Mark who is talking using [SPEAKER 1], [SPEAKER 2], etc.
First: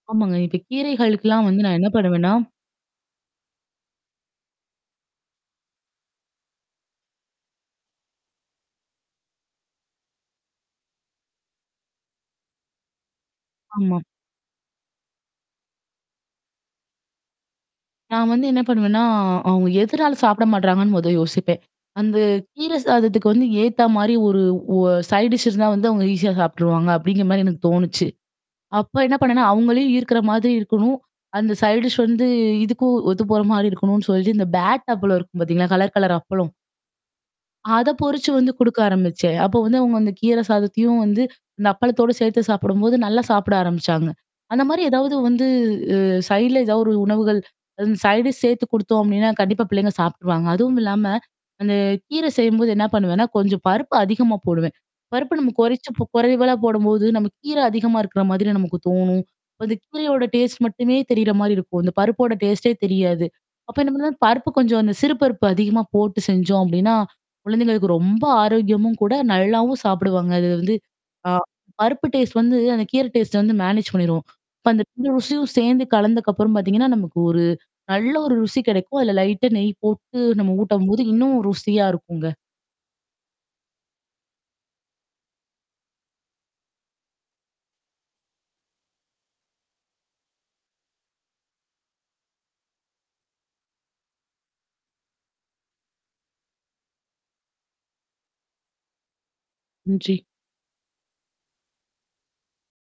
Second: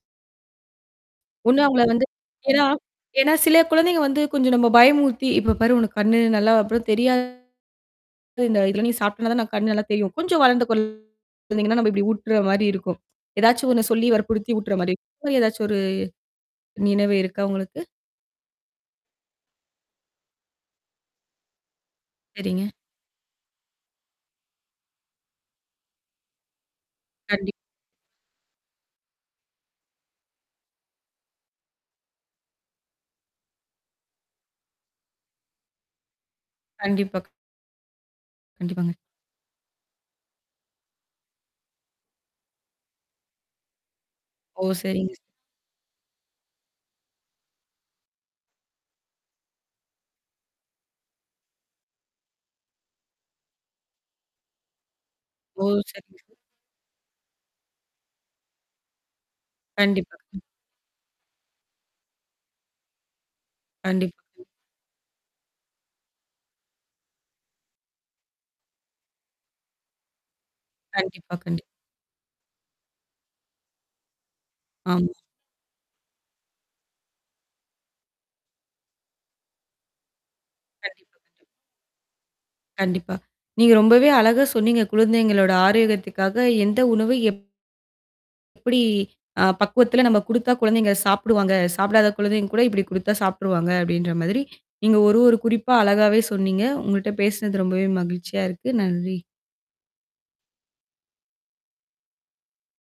[SPEAKER 1] ஆமாங்க. இப்ப கீரைகளுக்கெலாம்
[SPEAKER 2] ஒண்ணு
[SPEAKER 1] வந்து நான்
[SPEAKER 2] அவங்கள
[SPEAKER 1] என்ன
[SPEAKER 2] வந்து
[SPEAKER 1] பண்ணுவேன்னா
[SPEAKER 2] ஏனா, சில குழந்தைக வந்து கொஞ்சம் பயமுறுத்தி இப்போ பாரு உனக்கு கண்ணு நல்லா அப்புறம் தெரியாது. இந்த இதில நீ சாப்பிட்டினா தான் கண்ணு நல்லா தெரியும். கொஞ்சம் வளர்ந்த கொழந்தீங்கன்னா, நம்ம இப்டி ஊட்டுற மாரி இருக்கும். ஏதாச்சும் ஒண்ணு
[SPEAKER 1] ஆமா.
[SPEAKER 2] சொல்லி வற்புறுத்தி ஊட்டுற மாரி இருக்கும். இந்த மாரி ஏதாச்சும் ஒரு நினைவு இருக்கா உங்களுக்கு?
[SPEAKER 1] நான் வந்து என்ன பண்ணுவேன்னா, அவங்க எதனால சாப்பிட மாட்றாங்கன்னு முத யோசிப்பேன். அந்த
[SPEAKER 2] சரிங்க.
[SPEAKER 1] கீரை சாதத்துக்கு வந்து ஏத்த மாரி ஒரு ஒ சைட் டிஷ் இருந்தா வந்து அவங்க ஈஸியா சாப்பிட்டுருவாங்க, அப்டிங்கிற மாதரி
[SPEAKER 2] கண்டிப்
[SPEAKER 1] எனக்கு தோணுச்சு. அப்ப என்ன பண்ணேனா அவங்களையும் ஈர்க்குற மாதிரி இருக்கணும் அந்த சைட் டிஷ் வந்து இதுக்கும் ஒத்து போற மாரி இருக்கணும்னு சொல்லி இந்த பேட் அப்பளம் இருக்கும் பார்த்தீங்களா கலர் கலர் அப்பளம்.
[SPEAKER 2] கண்டிப்பா க்
[SPEAKER 1] அத பொறிச்சு வந்து குடுக்க
[SPEAKER 2] கண்டிப்பாங்க.
[SPEAKER 1] ஆரம்பிச்சேன். அப்போ வந்து அவங்க அந்த கீரை சாதத்தையும் வந்து அந்த அப்பளத்தோடு சேர்த்து சாப்பிடும்போது, நல்லா சாப்பிட ஆரம்பிச்சாங்க.
[SPEAKER 2] ஓ!
[SPEAKER 1] அந்த மாரி
[SPEAKER 2] சரிங்க.
[SPEAKER 1] எதாவது வந்து, அ சைடுல ஏதாவது ஒரு உணவுகள் அந்த சைட் டிஷ் சேர்த்து குடுத்தோம் அப்டினா, கண்டிப்பா பிள்ளைங்க சாப்ட்ருவாங்க. அதுவும் இல்லாம அந்த கீர செய்யும்போது என்ன பண்ணுவேன்னா கொஞ்சம் பருப்பு அதிகமா போடுவேன். பருப்பு நம்ம
[SPEAKER 2] ஓ!
[SPEAKER 1] குறைச்சி
[SPEAKER 2] சரிங்க.
[SPEAKER 1] குறைவாள போடும்போது நமக்கு கீரை அதிகமா இருக்குற மாதிரி நமக்கு தோணும். அப்ப அந்த
[SPEAKER 2] கண்டிப்பா.
[SPEAKER 1] கீரையோட
[SPEAKER 2] ம்.
[SPEAKER 1] டேஸ்ட் மட்டுமே தெரியிற மாரி இருக்கும். அந்த பருப்போட டேஸ்ட்டே தெரியாது. அப்போ என்ன பண்ணலாம்
[SPEAKER 2] கண்டிப்பா.
[SPEAKER 1] பருப்பு கொஞ்சம் அந்த சிறுபருப்பு அதிகமா போட்டு செஞ்சோம் அப்டின்னா, குழந்தைங்களுக்கு ரொம்ப ஆரோக்கியமும் கூட நல்லாவும் சாப்பிடுவாங்க. அதுல வந்து ஆ
[SPEAKER 2] கண்டிப்பா, கண்டிப்
[SPEAKER 1] பருப்பு டேஸ்ட் வந்து அந்த கீரை டேஸ்ட்ட வந்து மேனேஜ் பண்ணிரும். இப்ப அந்த
[SPEAKER 2] ஆமா.
[SPEAKER 1] 2 ருசியும் சேர்ந்து கலந்ததுக்கு அப்புறம் பார்த்தீங்கன்னா, நமக்கு ஒரு நல்ல ஒரு ருசி கிடைக்கும். அதில லைட்டா நெய் போட்டு நம்ம ஊட்டம்போது
[SPEAKER 2] கண்டிப்பா,
[SPEAKER 1] இன்னும்
[SPEAKER 2] கண்டிப்பா.
[SPEAKER 1] ருசியா இருக்குங்க.
[SPEAKER 2] கண்டிப்பா. நீங்க ரொம்பவே அழகா சொன்னீங்க குழந்தைங்களோட ஆரோக்கியத்துக்காக எந்த உணவு எப் எப்டி அ பக்குவத்தில் நம்ம குடுத்தா குழந்தைங்க சாப்பிடுவாங்க. சாப்பிடாத குழந்தைங்க கூட இப்டி குடுத்தா சாப்ட்ருவாங்க அப்டின்ற மாதிரி நீங்க ஒரு ஒரு குறிப்பா அழகாவே சொன்னீங்க. உங்கள்ட்ட பேசனது ரொம்பவே மகிழ்ச்சியா இருக்குது நன்றி.
[SPEAKER 1] நன்றி.